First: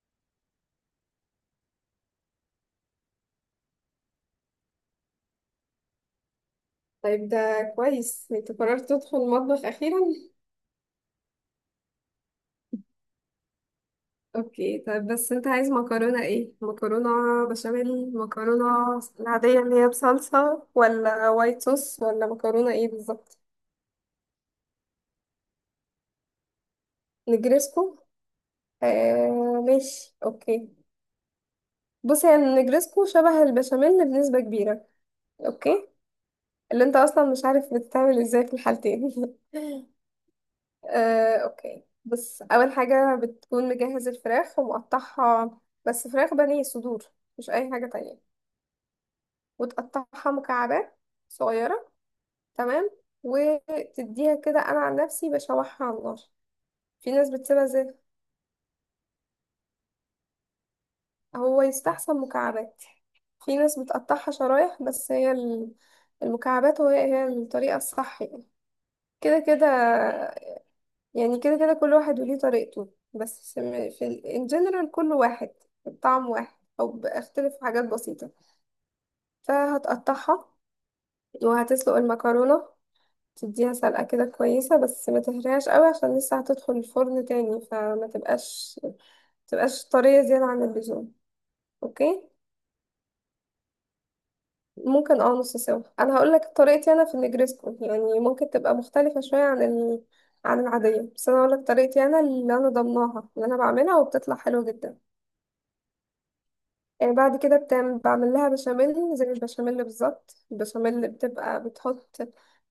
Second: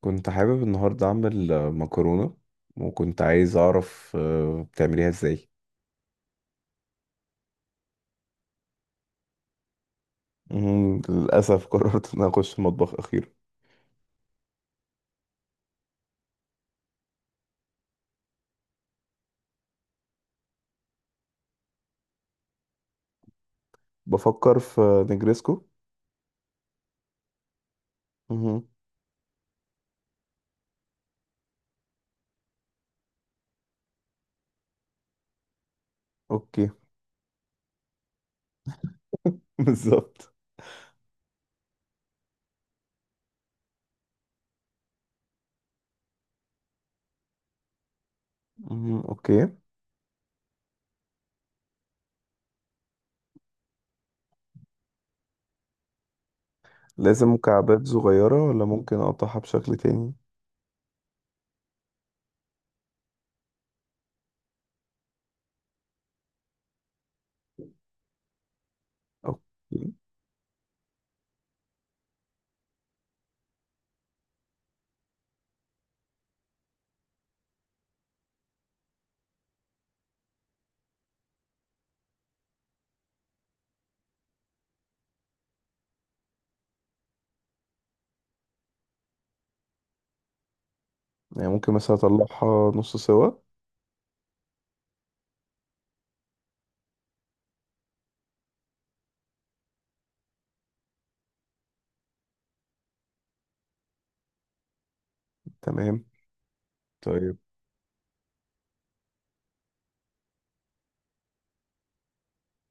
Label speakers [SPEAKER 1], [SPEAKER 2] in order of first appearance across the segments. [SPEAKER 1] كنت حابب النهاردة أعمل مكرونة. وكنت عايز أعرف بتعمليها إزاي؟
[SPEAKER 2] طيب، ده كويس انت قررت تدخل المطبخ اخيرا.
[SPEAKER 1] مهم. للأسف قررت إن أنا أخش المطبخ أخيرا.
[SPEAKER 2] اوكي، طيب بس انت عايز مكرونه ايه؟ مكرونه بشاميل؟ مكرونه العاديه اللي هي بصلصه؟ ولا وايت صوص؟ ولا مكرونه ايه بالظبط؟
[SPEAKER 1] بفكر في نجريسكو.
[SPEAKER 2] نجرسكو.
[SPEAKER 1] مهم.
[SPEAKER 2] ماشي، اوكي. بص، هي النجرسكو شبه البشاميل بنسبه كبيره. اوكي،
[SPEAKER 1] أوكي.
[SPEAKER 2] اللي انت اصلا مش عارف بتتعمل ازاي في الحالتين.
[SPEAKER 1] بالظبط.
[SPEAKER 2] اوكي، بص، اول حاجه بتكون مجهز الفراخ ومقطعها. بس فراخ بانيه صدور، مش اي حاجه تانية.
[SPEAKER 1] مهم. أوكي.
[SPEAKER 2] وتقطعها مكعبات صغيره. تمام. وتديها كده، انا عن نفسي بشوحها على النار. في ناس
[SPEAKER 1] لازم
[SPEAKER 2] بتسيبها
[SPEAKER 1] مكعبات
[SPEAKER 2] زي،
[SPEAKER 1] صغيرة ولا ممكن أقطعها بشكل تاني؟
[SPEAKER 2] هو يستحسن مكعبات. في ناس بتقطعها شرايح، بس المكعبات هي هي الطريقه الصح يعني، كده كده.
[SPEAKER 1] أوكي.
[SPEAKER 2] يعني كده كده كل واحد وليه طريقته، بس في ان جنرال كله واحد. الطعم واحد، او بيختلف في حاجات بسيطة. فهتقطعها، وهتسلق المكرونة. تديها سلقة كده كويسة، بس ما تهريهاش قوي، عشان لسه هتدخل الفرن تاني، فما تبقاش طرية زيادة عن اللزوم.
[SPEAKER 1] يعني ممكن مثلا
[SPEAKER 2] اوكي،
[SPEAKER 1] أطلعها نص سوا؟
[SPEAKER 2] ممكن نص سوا. انا هقول لك طريقتي انا في النجريسكو، يعني ممكن تبقى مختلفة شوية عن العادية. بس انا هقول لك طريقتي انا اللي انا ضمناها، اللي انا بعملها وبتطلع حلوة جدا.
[SPEAKER 1] تمام. طيب.
[SPEAKER 2] بعد كده بعمل لها بشاميل زي البشاميل بالظبط. البشاميل بتبقى بتحط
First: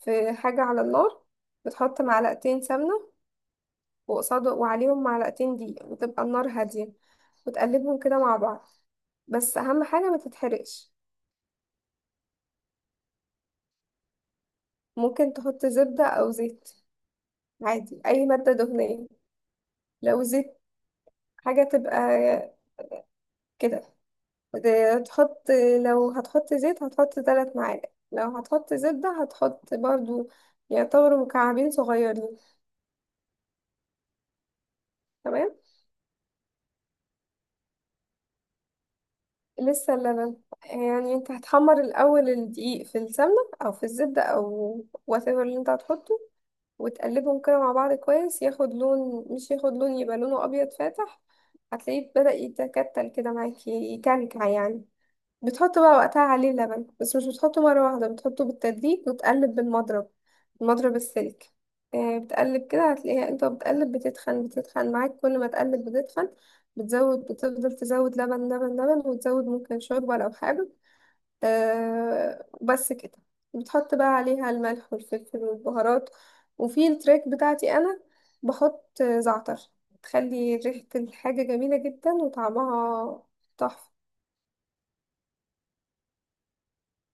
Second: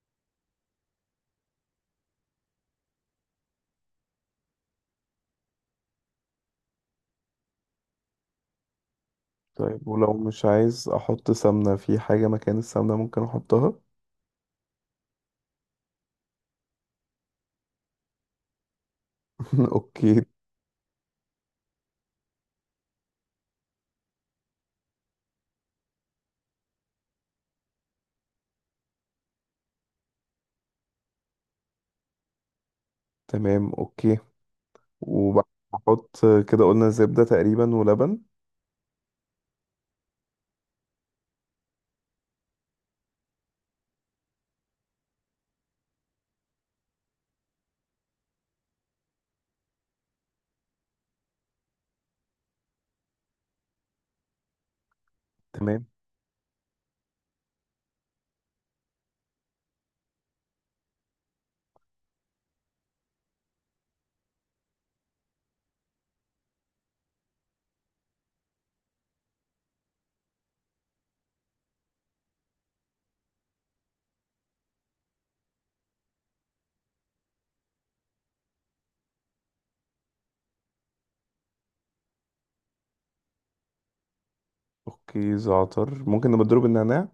[SPEAKER 2] في حاجة على النار. بتحط معلقتين سمنة، وقصاد وعليهم معلقتين دقيق، وتبقى النار هادية. وتقلبهم كده مع بعض. بس أهم
[SPEAKER 1] طيب،
[SPEAKER 2] حاجة
[SPEAKER 1] ولو
[SPEAKER 2] ما
[SPEAKER 1] مش عايز
[SPEAKER 2] تتحرقش.
[SPEAKER 1] أحط سمنة في حاجة مكان السمنة ممكن أحطها؟
[SPEAKER 2] ممكن تحط زبدة أو زيت، عادي أي مادة دهنية. لو
[SPEAKER 1] أوكي.
[SPEAKER 2] زيت، حاجة تبقى كده تحط. لو هتحط زيت هتحط 3 معالق، لو هتحط زبدة هتحط برضو يعتبروا مكعبين صغيرين.
[SPEAKER 1] تمام، اوكي.
[SPEAKER 2] تمام.
[SPEAKER 1] وبحط كده قلنا زبدة تقريبا ولبن.
[SPEAKER 2] لسه اللبن. يعني انت هتحمر الأول الدقيق في السمنة أو في الزبدة أو whatever اللي انت هتحطه. وتقلبهم كده مع بعض كويس، ياخد لون، مش ياخد لون، يبقى لونه أبيض فاتح. هتلاقيه بدأ يتكتل كده معاكي، يكلكع يعني. بتحط
[SPEAKER 1] تمام.
[SPEAKER 2] بقى وقتها عليه اللبن، بس مش بتحطه مرة واحدة، بتحطه بالتدريج وتقلب بالمضرب، المضرب السلك. بتقلب كده، هتلاقيها انت بتقلب بتتخن، بتتخن معاك، كل ما تقلب بتتخن. بتزود، بتفضل تزود لبن لبن لبن، وتزود ممكن شوربة لو حابب. بس كده. بتحط بقى عليها الملح والفلفل والبهارات. وفي التريك بتاعتي انا بحط زعتر، تخلي ريحة الحاجة جميلة جدا وطعمها تحفة.
[SPEAKER 1] اوكي، زعتر ممكن نبقى نضرب النعناع؟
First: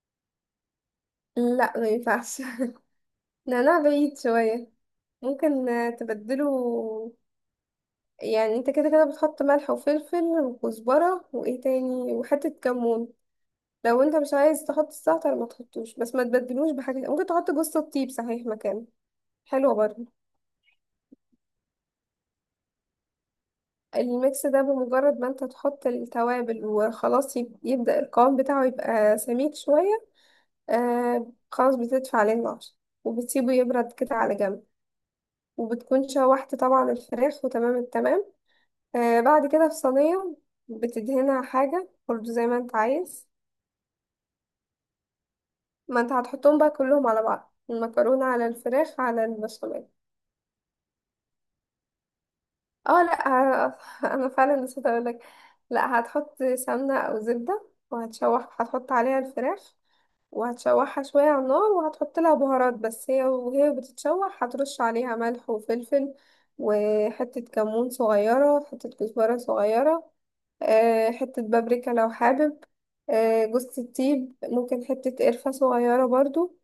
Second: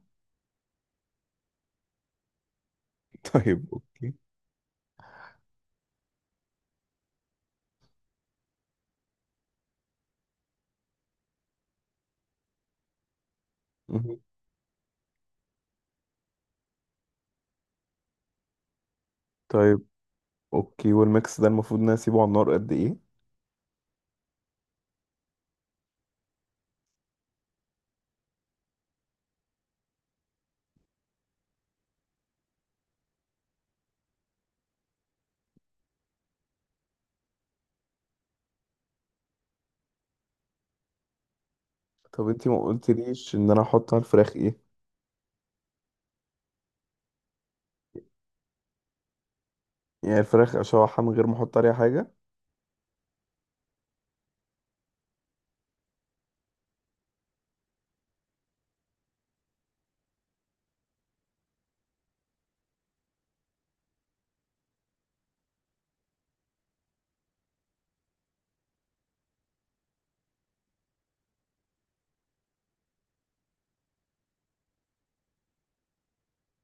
[SPEAKER 2] لا، ما ينفعش.
[SPEAKER 1] طيب،
[SPEAKER 2] نعناع
[SPEAKER 1] اوكي.
[SPEAKER 2] بعيد شوية. ممكن تبدله. يعني انت كده كده بتحط ملح وفلفل وكزبرة، وايه تاني، وحتة كمون. لو انت
[SPEAKER 1] مهم.
[SPEAKER 2] مش عايز تحط الزعتر ما تحطوش، بس ما تبدلوش بحاجة. ممكن تحط جوز الطيب صحيح مكانه. حلوة
[SPEAKER 1] طيب،
[SPEAKER 2] برضه.
[SPEAKER 1] اوكي، والميكس ده المفروض ان انا اسيبه على النار قد ايه؟
[SPEAKER 2] الميكس ده بمجرد ما انت تحط التوابل وخلاص يبدأ القوام بتاعه يبقى سميك شوية. خلاص بتدفع عليه النار، وبتسيبه يبرد كده على جنب. وبتكون شوحت طبعا الفراخ وتمام التمام. بعد كده، في صينية بتدهنها حاجة برضو
[SPEAKER 1] طب
[SPEAKER 2] زي
[SPEAKER 1] انتي
[SPEAKER 2] ما
[SPEAKER 1] ما
[SPEAKER 2] انت عايز.
[SPEAKER 1] قلتليش ان انا احط على الفراخ ايه؟
[SPEAKER 2] ما انت هتحطهم بقى كلهم على بعض، المكرونة على الفراخ على البشاميل.
[SPEAKER 1] يعني الفراخ اشوحها من غير ما احط عليها حاجة؟
[SPEAKER 2] اه، لا. آه، انا فعلا نسيت اقولك. لا، هتحط سمنة او زبدة وهتشوح، هتحط عليها الفراخ. وهتشوحها شوية على النار، وهتحط لها بهارات، بس هي وهي بتتشوح هترش عليها ملح وفلفل. وحتة كمون صغيرة، حتة كزبرة صغيرة. حتة بابريكا لو حابب. جوز الطيب، ممكن حتة قرفة صغيرة برضو.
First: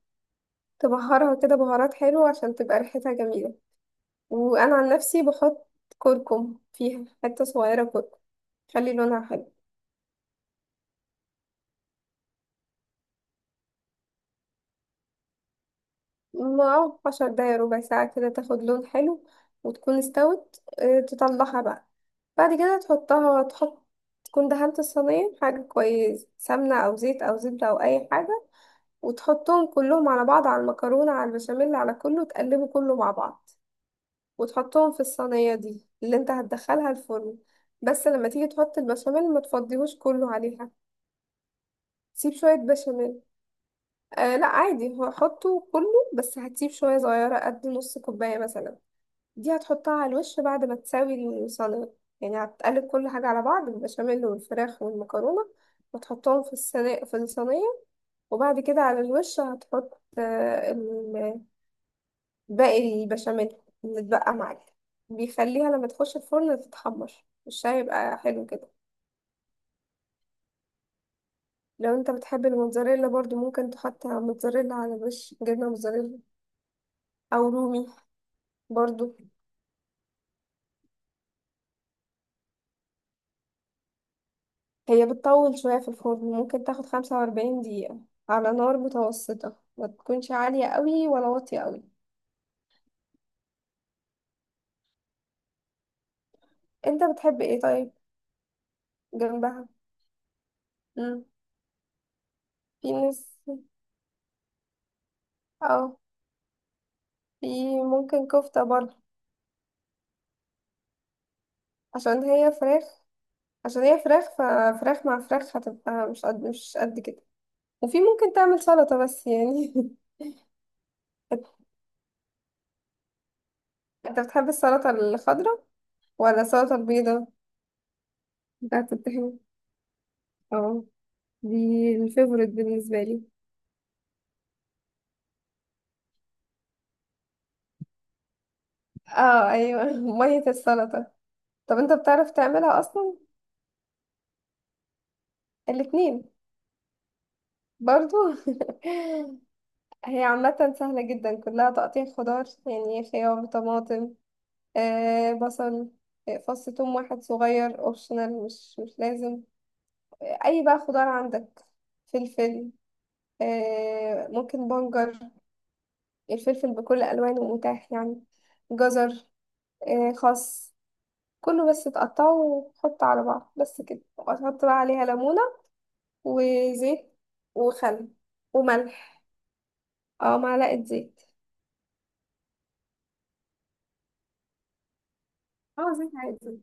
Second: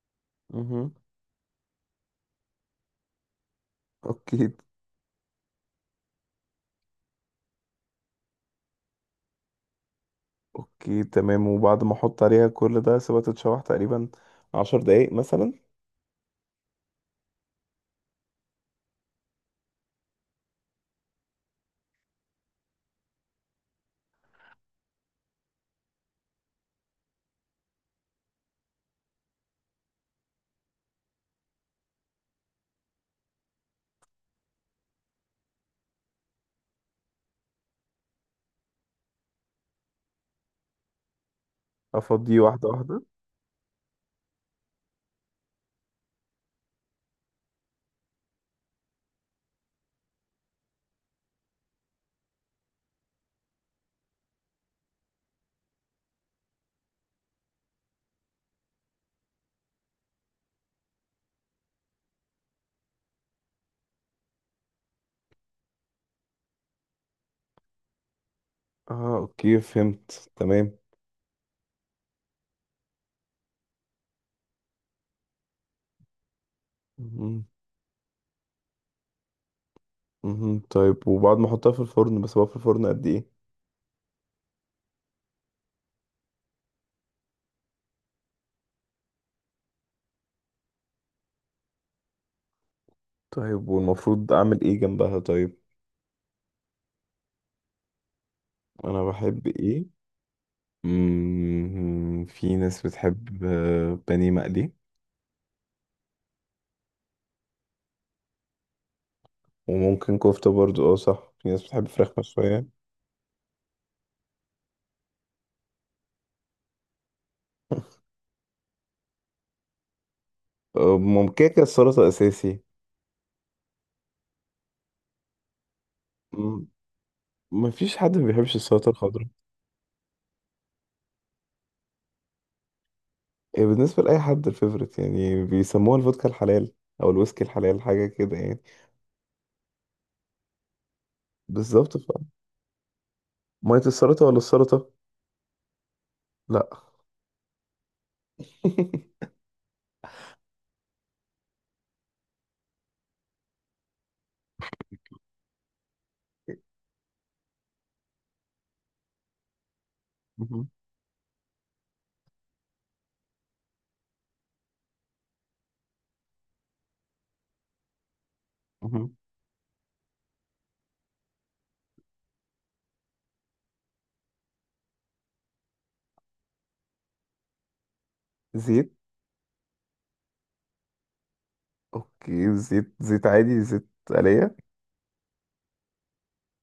[SPEAKER 1] مهم.
[SPEAKER 2] تبهرها كده بهارات حلوة عشان تبقى ريحتها جميلة.
[SPEAKER 1] اوكي.
[SPEAKER 2] وأنا عن نفسي بحط كركم، فيها حتة صغيرة كركم، خلي لونها حلو.
[SPEAKER 1] اوكي، تمام. وبعد ما احط عليها كل ده سيبها تتشوح تقريبا عشر دقايق مثلا.
[SPEAKER 2] ما 10 دقايق ربع ساعة كده تاخد لون حلو وتكون استوت. تطلعها بقى. بعد كده تحطها، تحط تكون دهنت الصينية حاجة كويس، سمنة أو زيت أو زبدة أو أي حاجة. وتحطهم كلهم على بعض، على المكرونة على البشاميل على كله، تقلبه كله مع بعض. وتحطهم في الصينية دي اللي انت هتدخلها الفرن. بس لما تيجي تحط البشاميل ما تفضيهوش كله عليها. سيب
[SPEAKER 1] افضيه
[SPEAKER 2] شوية
[SPEAKER 1] واحدة واحدة؟
[SPEAKER 2] بشاميل. لا عادي، هو حطه كله. بس هتسيب شوية صغيرة قد نص كوباية مثلا. دي هتحطها على الوش بعد ما تساوي الصينية. يعني هتقلب كل حاجة على بعض، البشاميل والفراخ والمكرونة. وتحطهم في الصينية، في الصينية. وبعد كده على الوش هتحط باقي البشاميل اللي اتبقى معاك. بيخليها لما تخش الفرن تتحمر، مش هيبقى حلو كده؟
[SPEAKER 1] اه، اوكي، فهمت تمام.
[SPEAKER 2] لو انت بتحب الموتزاريلا، برضو ممكن تحط موتزاريلا على وش، جبنة موتزاريلا.
[SPEAKER 1] مهم.
[SPEAKER 2] أو رومي برضو.
[SPEAKER 1] مهم. طيب، وبعد ما احطها في الفرن بسيبها في الفرن قد ايه؟
[SPEAKER 2] هي بتطول شوية في الفرن، ممكن تاخد 45 دقيقة على نار متوسطة، ما تكونش عالية قوي ولا واطية قوي.
[SPEAKER 1] طيب، والمفروض اعمل ايه جنبها؟ طيب،
[SPEAKER 2] انت بتحب ايه طيب
[SPEAKER 1] انا بحب
[SPEAKER 2] جنبها؟
[SPEAKER 1] ايه؟
[SPEAKER 2] مم.
[SPEAKER 1] في ناس
[SPEAKER 2] في ناس،
[SPEAKER 1] بتحب بانيه مقلي.
[SPEAKER 2] اه في ممكن كفتة برضو.
[SPEAKER 1] وممكن كفتة برضو. اه صح، في ناس بتحب فراخ
[SPEAKER 2] عشان هي
[SPEAKER 1] مشوية.
[SPEAKER 2] فراخ عشان هي فراخ، ففراخ مع فراخ هتبقى مش قد مش قد كده. وفي ممكن تعمل سلطة بس يعني.
[SPEAKER 1] ممكن كده، السلطة اساسي.
[SPEAKER 2] انت بتحب السلطة الخضراء ولا
[SPEAKER 1] مم.
[SPEAKER 2] السلطة البيضاء
[SPEAKER 1] مفيش حد ما بيحبش السلطة
[SPEAKER 2] بتاعت
[SPEAKER 1] الخضراء.
[SPEAKER 2] الطحينة؟ اه، دي الفيفوريت بالنسبة لي.
[SPEAKER 1] هي بالنسبة لأي حد الفيفوريت، يعني بيسموها الفودكا الحلال أو الويسكي الحلال، حاجة كده يعني.
[SPEAKER 2] اه، ايوه. مية السلطة. طب، انت
[SPEAKER 1] بالظبط.
[SPEAKER 2] بتعرف تعملها اصلا؟
[SPEAKER 1] مية السلطة ولا السلطة؟
[SPEAKER 2] الاتنين،
[SPEAKER 1] لأ.
[SPEAKER 2] برضو. هي عامة سهلة جدا، كلها تقطيع خضار، يعني خيار، طماطم. بصل. فص ثوم واحد صغير، اوبشنال، مش لازم. اي
[SPEAKER 1] مهم.
[SPEAKER 2] بقى خضار عندك. فلفل. ممكن بنجر. الفلفل بكل الوانه متاح يعني. جزر.
[SPEAKER 1] مهم.
[SPEAKER 2] خس. كله بس تقطعه وتحطه على بعض، بس كده. وتحط بقى عليها ليمونة، وزيت، وخل،
[SPEAKER 1] زيت.
[SPEAKER 2] وملح. اه، معلقة زيت.
[SPEAKER 1] اوكي، زيت عادي، زيت آلية.
[SPEAKER 2] اه، زيت عادي،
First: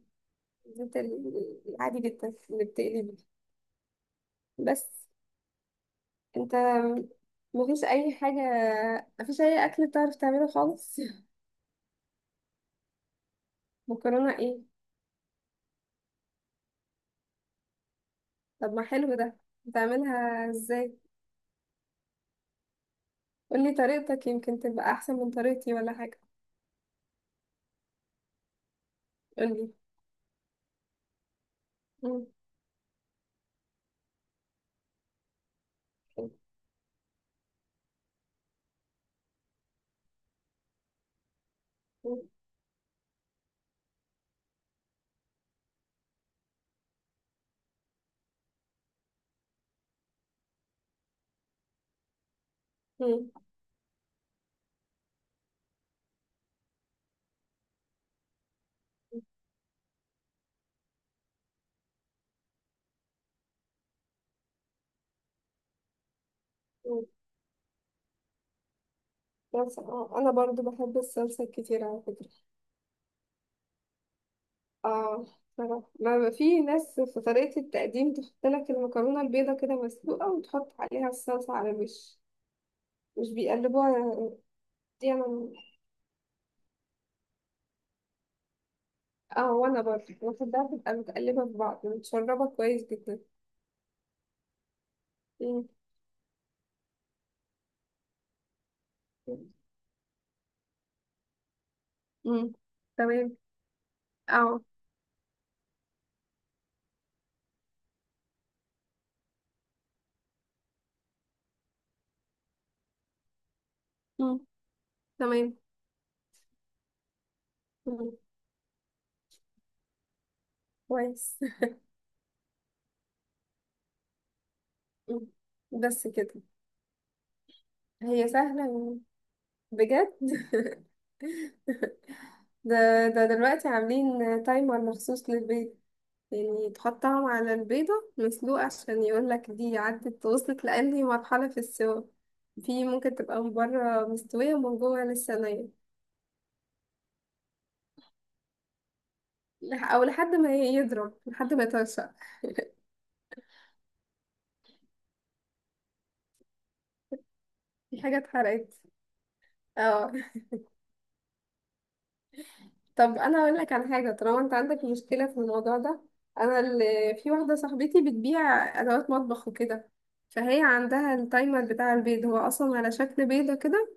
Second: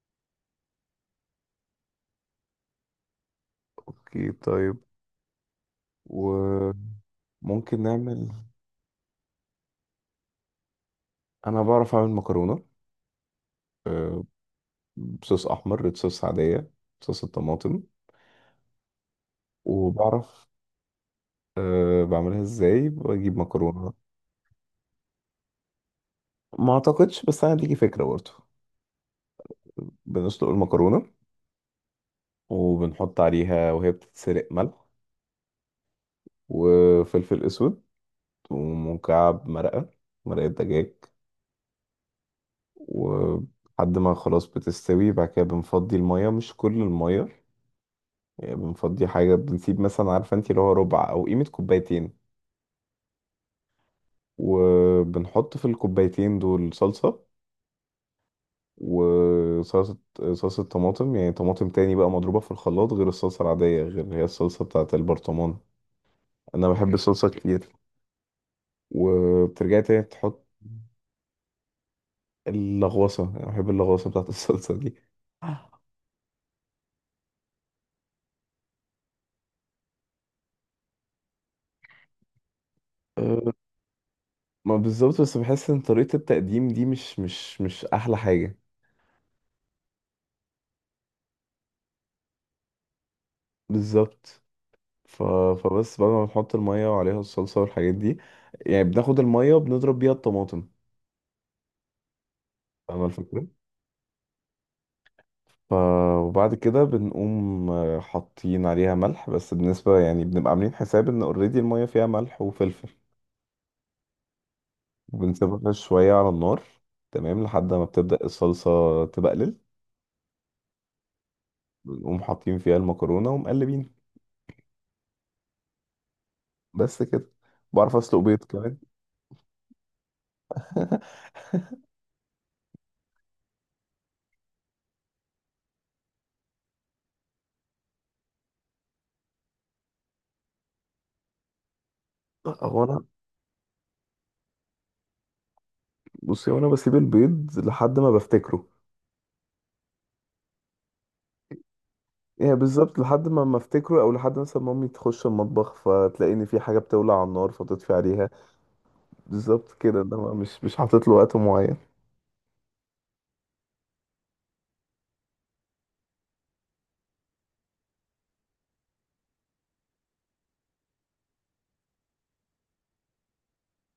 [SPEAKER 2] زيت العادي جدا اللي بتقلي بيه.
[SPEAKER 1] اوكي طيب.
[SPEAKER 2] بس انت
[SPEAKER 1] وممكن
[SPEAKER 2] مفيش اي
[SPEAKER 1] نعمل،
[SPEAKER 2] حاجة، مفيش اي اكل بتعرف تعمله خالص.
[SPEAKER 1] انا بعرف اعمل مكرونة. آه،
[SPEAKER 2] مكرونة ايه؟
[SPEAKER 1] بصوص احمر، ريد صوص عادية. صوص الطماطم.
[SPEAKER 2] طب، ما حلو ده.
[SPEAKER 1] وبعرف.
[SPEAKER 2] بتعملها ازاي؟
[SPEAKER 1] أه، بعملها ازاي، بجيب
[SPEAKER 2] قولي
[SPEAKER 1] مكرونة.
[SPEAKER 2] طريقتك، يمكن تبقى احسن من طريقتي ولا حاجة.
[SPEAKER 1] ما اعتقدش، بس انا ليكي فكرة برضه.
[SPEAKER 2] قولي.
[SPEAKER 1] بنسلق المكرونة.
[SPEAKER 2] مم.
[SPEAKER 1] وبنحط عليها وهي بتتسلق ملح.
[SPEAKER 2] مم.
[SPEAKER 1] وفلفل اسود. ومكعب مرقة. مرقة دجاج. ولحد ما خلاص بتستوي، بعد كده بنفضي المية، مش كل المية. يعني بنفضي حاجة، بنسيب مثلا، عارفة انت، اللي هو ربع أو قيمة كوبايتين.
[SPEAKER 2] مم.
[SPEAKER 1] وبنحط في الكوبايتين دول صلصة. وصلصة صلصة طماطم. يعني طماطم تاني بقى مضروبة في الخلاط، غير الصلصة العادية، غير اللي هي الصلصة بتاعة البرطمان. أنا بحب
[SPEAKER 2] مم.
[SPEAKER 1] الصلصة كتير.
[SPEAKER 2] بس
[SPEAKER 1] وبترجعي تاني
[SPEAKER 2] انا
[SPEAKER 1] تحط
[SPEAKER 2] برضو بحب الصلصة كتير على فكرة.
[SPEAKER 1] اللغوصة. أنا بحب اللغوصة بتاعة الصلصة دي.
[SPEAKER 2] اه، صراحة. ما في ناس في طريقة التقديم تحط لك المكرونة البيضة كده مسلوقة وتحط عليها الصلصة على الوش، مش
[SPEAKER 1] أه،
[SPEAKER 2] بيقلبوها.
[SPEAKER 1] ما
[SPEAKER 2] دي
[SPEAKER 1] بالظبط، بس
[SPEAKER 2] انا.
[SPEAKER 1] بحس ان طريقة التقديم دي مش أحلى حاجة.
[SPEAKER 2] اه وانا برضو بحبها تبقى متقلبة في بعض، متشربة كويس جدا.
[SPEAKER 1] بالظبط. ف...
[SPEAKER 2] مم.
[SPEAKER 1] فبس، بعد ما بنحط المية وعليها الصلصة والحاجات دي، يعني بناخد المية بنضرب بيها الطماطم.
[SPEAKER 2] مم.
[SPEAKER 1] فاهمة
[SPEAKER 2] تمام.
[SPEAKER 1] الفكرة؟
[SPEAKER 2] اه
[SPEAKER 1] ف... وبعد كده بنقوم حاطين عليها ملح، بس بالنسبة يعني بنبقى عاملين حساب ان اوريدي المية فيها ملح وفلفل.
[SPEAKER 2] مم. تمام.
[SPEAKER 1] وبنسيبها شوية على النار. تمام، لحد ما
[SPEAKER 2] مم.
[SPEAKER 1] بتبدأ الصلصة تبقلل.
[SPEAKER 2] كويس.
[SPEAKER 1] بنقوم حاطين فيها المكرونة ومقلبين.
[SPEAKER 2] مم. بس كده.
[SPEAKER 1] بس كده. بعرف اسلق
[SPEAKER 2] هي
[SPEAKER 1] بيض كمان.
[SPEAKER 2] سهلة، بجد. ده دلوقتي عاملين تايمر مخصوص للبيض. يعني تحطهم على البيضة مسلوقة عشان يقولك دي عدت، وصلت لأنهي مرحلة في السوا.
[SPEAKER 1] هو
[SPEAKER 2] في
[SPEAKER 1] انا
[SPEAKER 2] ممكن تبقى من بره مستوية ومن جوه لسه نية.
[SPEAKER 1] بصي، هو انا بسيب البيض لحد ما بفتكره.
[SPEAKER 2] أو لحد ما يضرب، لحد ما يطرشق.
[SPEAKER 1] يعني بالظبط، لحد ما افتكره، او لحد مثلا مامي تخش المطبخ فتلاقيني في حاجه بتولع على النار فتطفي
[SPEAKER 2] في حاجة
[SPEAKER 1] عليها.
[SPEAKER 2] اتحرقت.
[SPEAKER 1] بالظبط كده،
[SPEAKER 2] اه،
[SPEAKER 1] انما مش حاطط له وقت معين.
[SPEAKER 2] طب انا اقول لك على حاجه، طالما انت عندك مشكله في الموضوع ده. انا اللي في واحده صاحبتي بتبيع ادوات مطبخ وكده. فهي عندها التايمر بتاع البيض، هو اصلا على شكل بيضه كده.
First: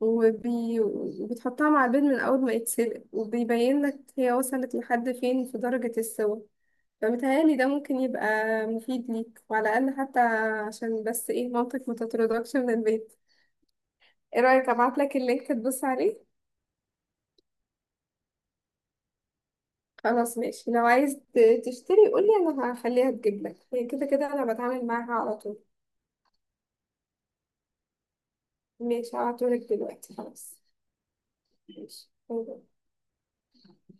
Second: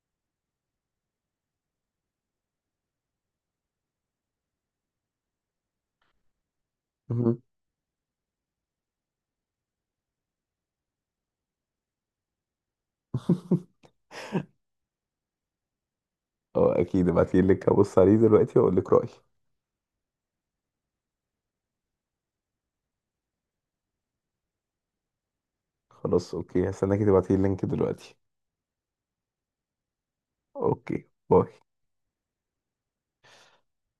[SPEAKER 2] وبتحطها مع البيض من اول ما يتسلق، وبيبين لك هي وصلت لحد فين في درجه السوا.
[SPEAKER 1] مهم.
[SPEAKER 2] فمتهيألي ده ممكن يبقى مفيد ليك، وعلى الاقل حتى عشان بس ايه، مامتك ما تطردكش من البيت. ايه رايك، ابعت لك اللينك تبص عليه؟
[SPEAKER 1] اه، اكيد ابعتي اللينك ابص عليه دلوقتي واقول لك رايي.
[SPEAKER 2] خلاص ماشي. لو عايز تشتري قولي، انا هخليها تجيب لك، هي كده كده انا بتعامل معاها على طول.
[SPEAKER 1] خلاص، اوكي، هستناكي تبعتي اللينك دلوقتي.
[SPEAKER 2] ماشي، هبعتهولك دلوقتي خلاص.
[SPEAKER 1] اوكي، باي.
[SPEAKER 2] ماشي. باي باي.